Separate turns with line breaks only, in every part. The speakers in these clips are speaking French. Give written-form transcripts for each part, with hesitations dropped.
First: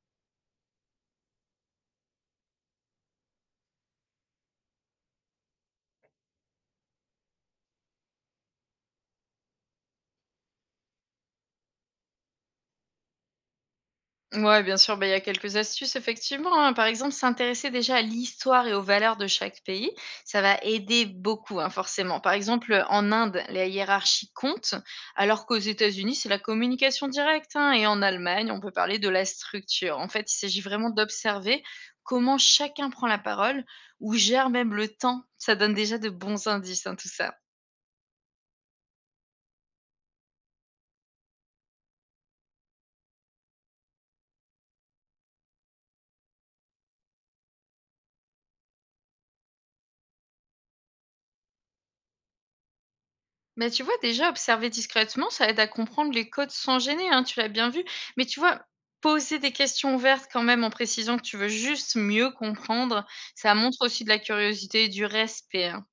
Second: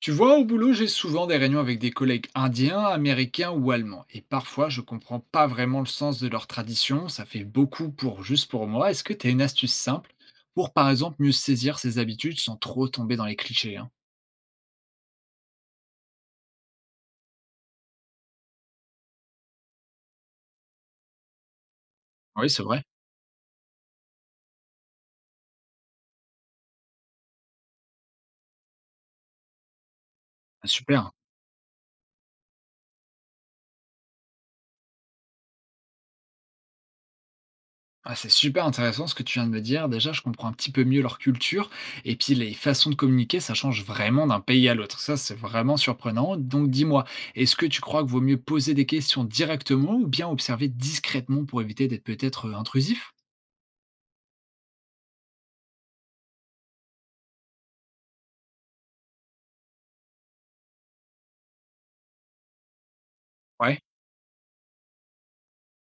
Tu vois, au boulot, j'ai souvent des réunions avec des collègues indiens, américains ou allemands. Et parfois, je comprends pas vraiment le sens de leur tradition. Ça fait beaucoup pour juste pour moi. Est-ce que tu as une astuce simple pour, par exemple, mieux saisir ses habitudes sans trop tomber dans les clichés hein?
Ouais, bien sûr, bah, il y a quelques astuces, effectivement, hein. Par exemple, s'intéresser déjà à l'histoire et aux valeurs de chaque pays, ça va aider beaucoup, hein, forcément. Par
Oui, c'est
exemple,
vrai.
en Inde, la hiérarchie compte, alors qu'aux États-Unis, c'est la communication directe, hein. Et en Allemagne, on peut parler de la structure. En fait, il s'agit
Ah,
vraiment
super.
d'observer comment chacun prend la parole ou gère même le temps. Ça donne déjà de bons indices, hein, tout ça.
Ah, c'est super intéressant ce que tu viens de me dire. Déjà, je comprends un petit peu mieux leur culture et puis les façons de communiquer, ça change vraiment d'un pays à l'autre. Ça, c'est vraiment surprenant. Donc, dis-moi, est-ce que tu crois que vaut mieux poser des questions directement ou bien observer discrètement pour éviter d'être peut-être intrusif?
Mais tu vois, déjà observer discrètement, ça aide à comprendre les codes sans gêner, hein, tu l'as bien vu. Mais tu vois, poser des questions ouvertes quand même en précisant que tu veux juste mieux comprendre, ça
Ouais.
montre aussi de la curiosité et du respect, hein.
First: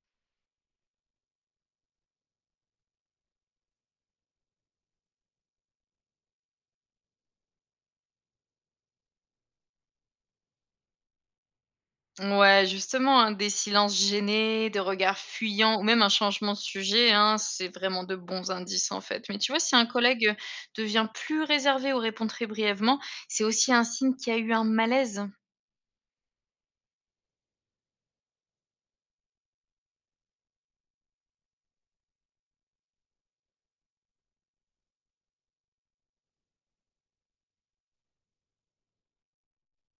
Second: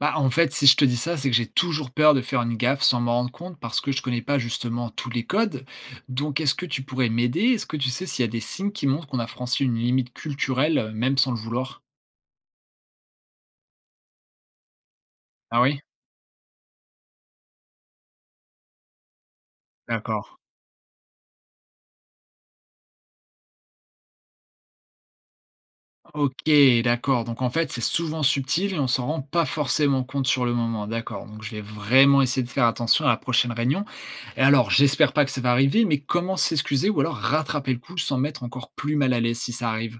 Bah, en fait, si je te dis ça, c'est que j'ai toujours peur de faire une gaffe sans m'en rendre compte parce que je connais pas justement tous les codes. Donc, est-ce que tu pourrais m'aider? Est-ce que tu sais s'il y a des signes qui montrent qu'on a franchi une limite culturelle, même sans le vouloir?
Ouais, justement, hein, des silences gênés, des regards
Ah
fuyants
oui?
ou même un changement de sujet, hein, c'est vraiment de bons indices en fait. Mais tu vois, si un
D'accord.
collègue devient plus réservé ou répond très brièvement, c'est aussi un signe qu'il y a eu un malaise.
OK, d'accord. Donc en fait, c'est souvent subtil et on s'en rend pas forcément compte sur le moment. D'accord. Donc je vais vraiment essayer de faire attention à la prochaine réunion. Et alors, j'espère pas que ça va arriver, mais comment s'excuser ou alors rattraper le coup sans mettre encore plus mal à l'aise si ça arrive?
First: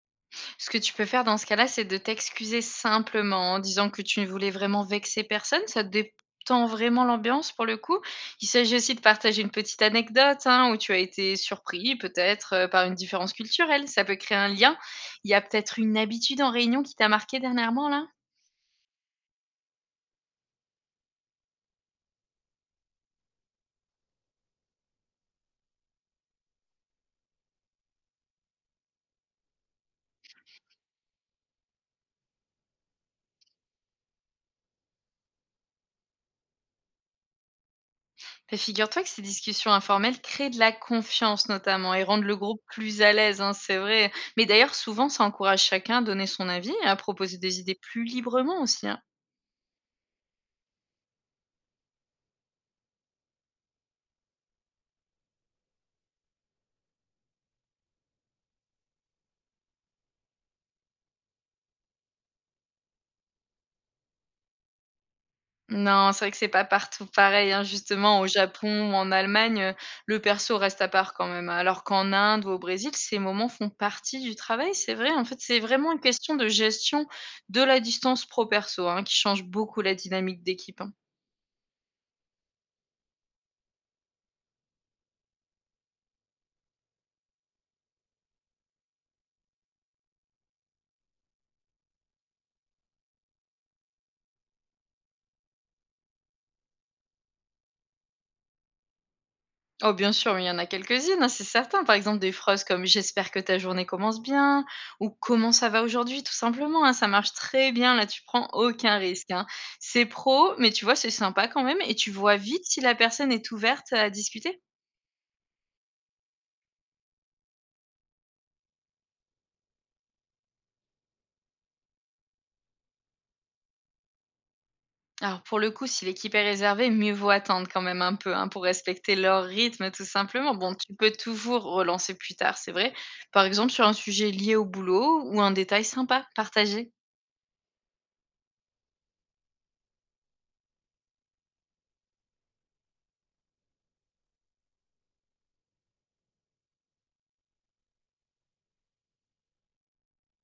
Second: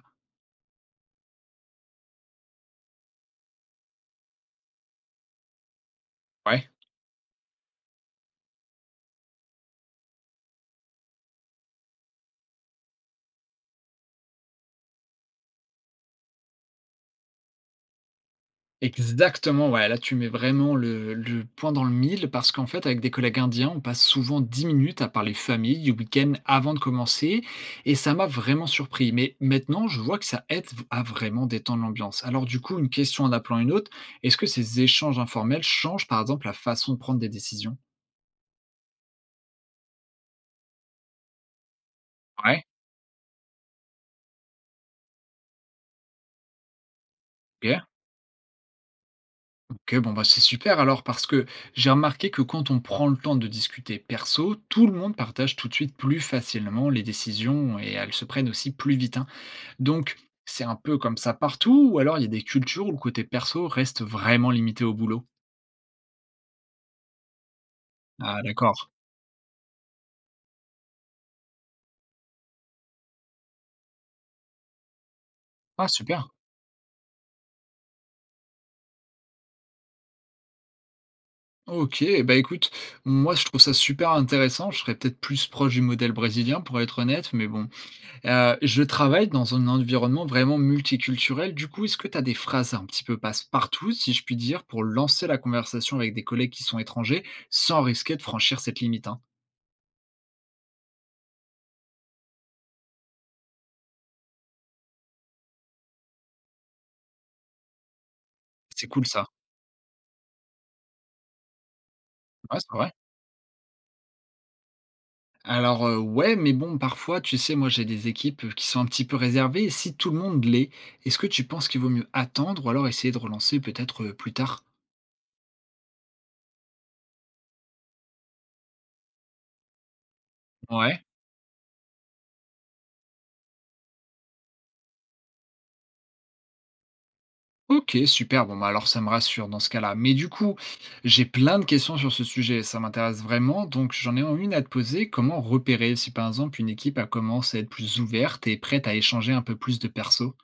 Ce que tu peux faire dans ce cas-là, c'est de t'excuser simplement en disant que tu ne voulais vraiment vexer personne. Ça détend
Ouais.
vraiment l'ambiance pour le coup. Il s'agit aussi de partager une petite anecdote, hein, où tu as été surpris peut-être par une différence culturelle. Ça peut créer un lien. Il y a peut-être une habitude en réunion qui t'a marqué dernièrement là.
Exactement, ouais, là tu mets vraiment le point dans le mille parce qu'en fait avec des collègues indiens, on passe souvent 10 minutes à parler famille du week-end avant de commencer et ça m'a vraiment surpris. Mais maintenant, je vois que ça aide à vraiment détendre l'ambiance. Alors du coup, une question en appelant une autre, est-ce que ces échanges informels changent par exemple la façon de prendre des décisions?
Ben, figure-toi que ces discussions informelles créent de la confiance notamment et rendent le groupe
Ouais.
plus à l'aise, hein, c'est vrai. Mais d'ailleurs, souvent, ça encourage chacun à donner son avis, à proposer des idées
Ok,
plus librement aussi, hein.
ok, bon bah c'est super alors parce que j'ai remarqué que quand on prend le temps de discuter perso, tout le monde partage tout de suite plus facilement les décisions et elles se prennent aussi plus vite, hein. Donc, c'est un peu comme ça partout ou alors il y a des cultures où le côté perso reste vraiment limité au boulot?
Non, c'est vrai que c'est pas partout pareil, hein. Justement, au
Ah d'accord.
Japon ou en Allemagne, le perso reste à part quand même, hein. Alors qu'en Inde ou au Brésil, ces moments font partie du travail, c'est vrai. En fait, c'est
Ah
vraiment une
super.
question de gestion de la distance pro perso, hein, qui change beaucoup la dynamique d'équipe, hein.
OK, bah écoute, moi je trouve ça super intéressant. Je serais peut-être plus proche du modèle brésilien pour être honnête, mais bon. Je travaille dans un environnement vraiment multiculturel. Du coup, est-ce que tu as des phrases un petit peu passe-partout, si je puis dire, pour lancer la conversation avec des collègues qui sont étrangers, sans risquer de franchir cette limite, hein?
Oh bien sûr, mais il y en a quelques-unes, hein, c'est certain. Par exemple, des phrases comme «J'espère que ta journée commence bien» ou «Comment ça va aujourd'hui?» tout simplement, hein, ça marche très bien, là, tu prends
C'est
aucun
cool ça.
risque, hein. C'est pro, mais tu vois, c'est sympa quand même et tu vois
Ouais,
vite
c'est
si
vrai.
la personne est ouverte à discuter.
Alors, ouais, mais bon, parfois, tu sais, moi, j'ai des équipes, qui sont un petit peu réservées et si tout le monde l'est, est-ce que tu penses qu'il vaut mieux attendre ou alors essayer de relancer peut-être, plus tard?
Alors pour le coup, si l'équipe est réservée, mieux vaut attendre quand même un peu, hein, pour respecter leur rythme tout simplement. Bon, tu
Ouais.
peux toujours relancer plus tard, c'est vrai. Par exemple, sur un sujet lié au boulot ou un détail sympa partagé.
OK, super, bon, bah, alors ça me rassure dans ce cas-là. Mais du coup, j'ai plein de questions sur ce sujet, ça m'intéresse vraiment, donc j'en ai une à te poser. Comment repérer si, par exemple, une équipe, a commencé à être plus ouverte et prête à échanger un peu plus de perso?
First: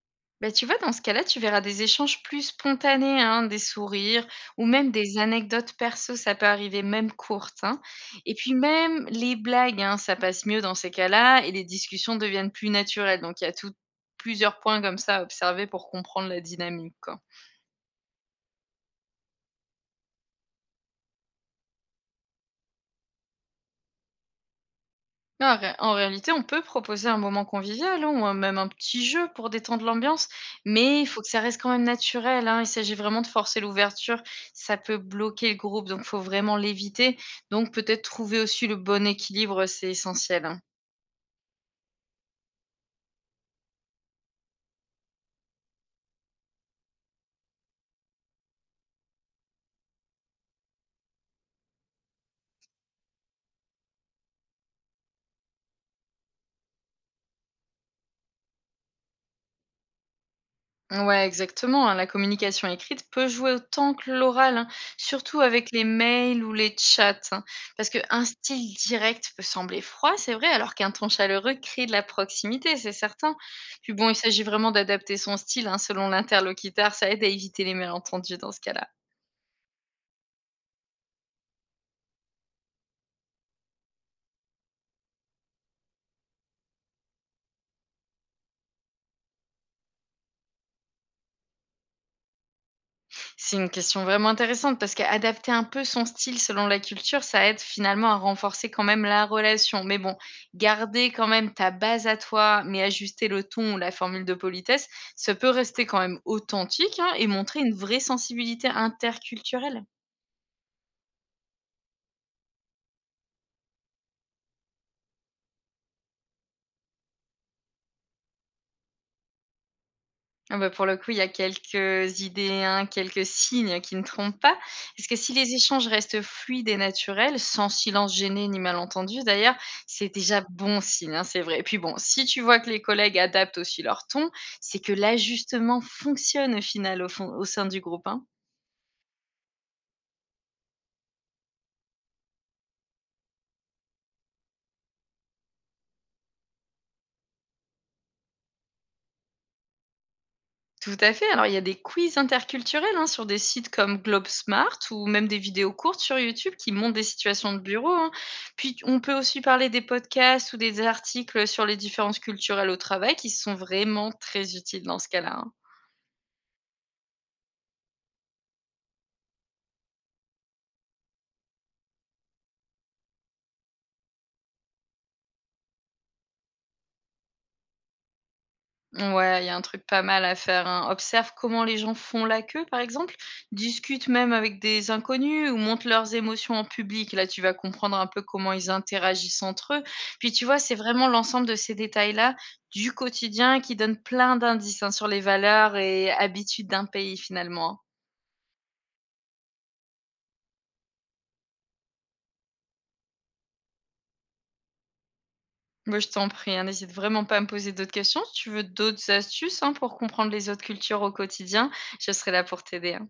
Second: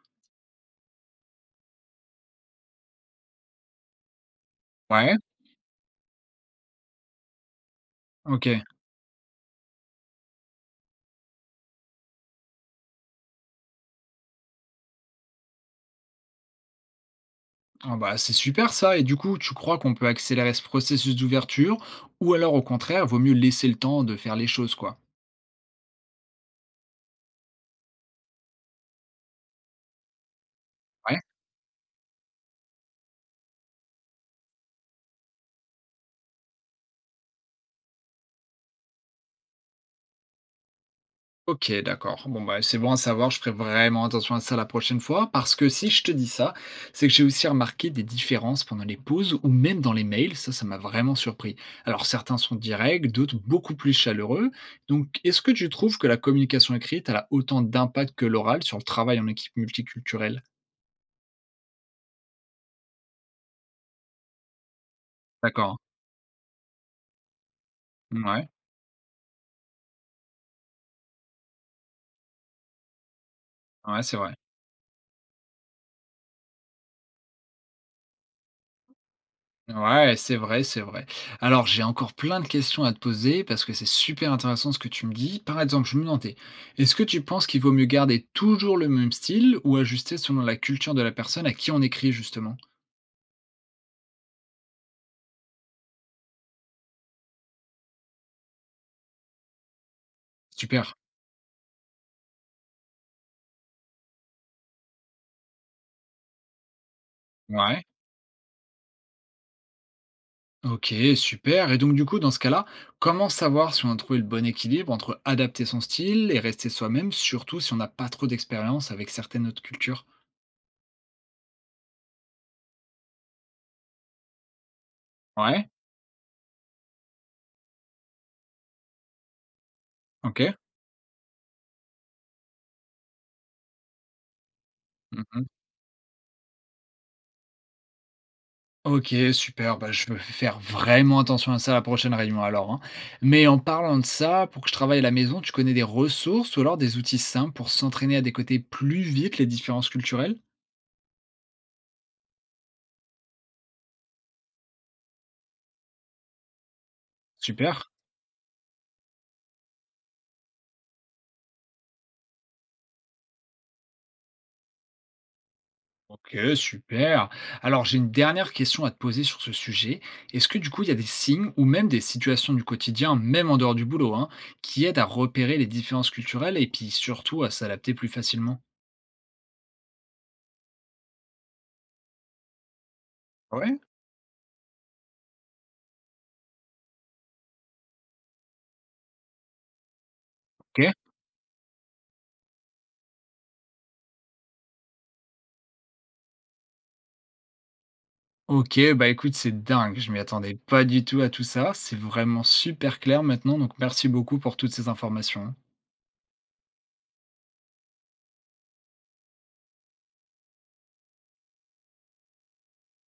Bah, tu vois, dans ce cas-là, tu verras des échanges plus spontanés, hein, des sourires ou même
Ouais,
des anecdotes perso, ça peut arriver, même courtes, hein. Et puis
OK.
même les blagues, hein, ça passe mieux dans ces cas-là et les discussions deviennent plus naturelles. Donc il y a tout, plusieurs points comme ça à observer pour comprendre la dynamique, quoi.
Ah bah, c'est super ça. Et du coup, tu crois qu'on peut accélérer ce processus d'ouverture ou alors au contraire, vaut mieux laisser le temps de faire les choses, quoi.
En réalité, on peut proposer un moment convivial, hein, même un petit jeu pour détendre l'ambiance, mais il
Ouais.
faut que ça reste quand même naturel, hein. Il s'agit vraiment de forcer l'ouverture. Ça peut bloquer le groupe, donc il faut vraiment l'éviter. Donc peut-être trouver aussi le bon équilibre, c'est essentiel, hein.
Ok, d'accord. Bon, bah, c'est bon à savoir. Je ferai vraiment attention à ça la prochaine fois parce que si je te dis ça, c'est que j'ai aussi remarqué des différences pendant les pauses ou même dans les mails. Ça m'a vraiment surpris. Alors, certains sont directs, d'autres beaucoup plus chaleureux. Donc, est-ce que tu trouves que la communication écrite elle a autant d'impact que l'oral sur le travail en équipe multiculturelle?
Ouais, exactement, hein. La communication écrite peut jouer autant que l'oral, hein, surtout avec
D'accord.
les mails ou les chats, hein. Parce qu'un
Ouais,
style direct peut sembler froid, c'est vrai, alors qu'un ton chaleureux crée de la proximité, c'est certain. Puis
ouais,
bon,
c'est
il
vrai.
s'agit vraiment d'adapter son style, hein, selon l'interlocuteur, ça aide à éviter les malentendus dans ce cas-là.
Ouais, c'est vrai, c'est vrai. Alors, j'ai encore plein de questions à te poser parce que c'est super intéressant ce que tu me dis. Par exemple, je me demandais, est-ce que tu penses qu'il vaut mieux garder toujours le même style ou ajuster selon la culture de la personne à qui on écrit justement?
C'est une question vraiment intéressante parce qu'adapter un peu son style selon la culture, ça aide finalement à renforcer quand même la relation. Mais bon,
Super.
garder quand même ta base à toi, mais ajuster le ton ou la formule de politesse, ça peut rester quand même authentique, hein, et montrer une
Ouais.
vraie sensibilité interculturelle.
Ok, super. Et donc, du coup, dans ce cas-là, comment savoir si on a trouvé le bon équilibre entre adapter son style et rester soi-même, surtout si on n'a pas trop d'expérience avec certaines autres cultures?
Ah bah, pour le coup, il y a quelques idées, hein, quelques signes qui ne trompent pas. Est-ce que si les
Ouais.
échanges restent fluides et naturels, sans silence gêné ni malentendu d'ailleurs, c'est
Ok.
déjà bon signe, hein, c'est vrai. Et puis bon, si tu vois que les collègues adaptent aussi leur ton, c'est que l'ajustement fonctionne au final au, fond- au sein du groupe, hein.
OK, super, bah, je vais faire vraiment attention à ça à la prochaine réunion alors, hein. Mais en parlant de ça, pour que je travaille à la maison, tu connais des ressources ou alors des outils simples pour s'entraîner à décoter plus vite les différences culturelles?
Tout à fait. Alors, il y a des quiz interculturels, hein, sur des sites comme GlobeSmart ou même des vidéos courtes sur YouTube qui montrent des situations de
Super.
bureau, hein. Puis, on peut aussi parler des podcasts ou des articles sur les différences culturelles au travail qui sont vraiment très utiles dans ce cas-là, hein.
OK, super. Alors, j'ai une dernière question à te poser sur ce sujet. Est-ce que du coup, il y a des signes ou même des situations du quotidien, même en dehors du boulot, hein, qui aident à repérer les différences culturelles et puis surtout à s'adapter plus facilement?
Ouais, il y a un truc pas mal à faire, hein. Observe comment les gens font la queue, par exemple.
Ouais,
Discute même avec des inconnus ou montre leurs émotions en public. Là, tu vas comprendre un peu comment ils interagissent entre eux. Puis, tu vois, c'est
OK.
vraiment l'ensemble de ces détails-là du quotidien qui donne plein d'indices, hein, sur les valeurs et habitudes d'un pays, finalement, hein.
OK, bah, écoute, c'est dingue, je m'y attendais pas du tout à tout ça. C'est vraiment super clair maintenant, donc merci beaucoup pour toutes ces informations.
Moi, je t'en prie, hein, n'hésite vraiment pas à me poser d'autres questions. Si tu veux d'autres astuces, hein, pour comprendre les autres cultures au quotidien, je serai là pour t'aider, hein.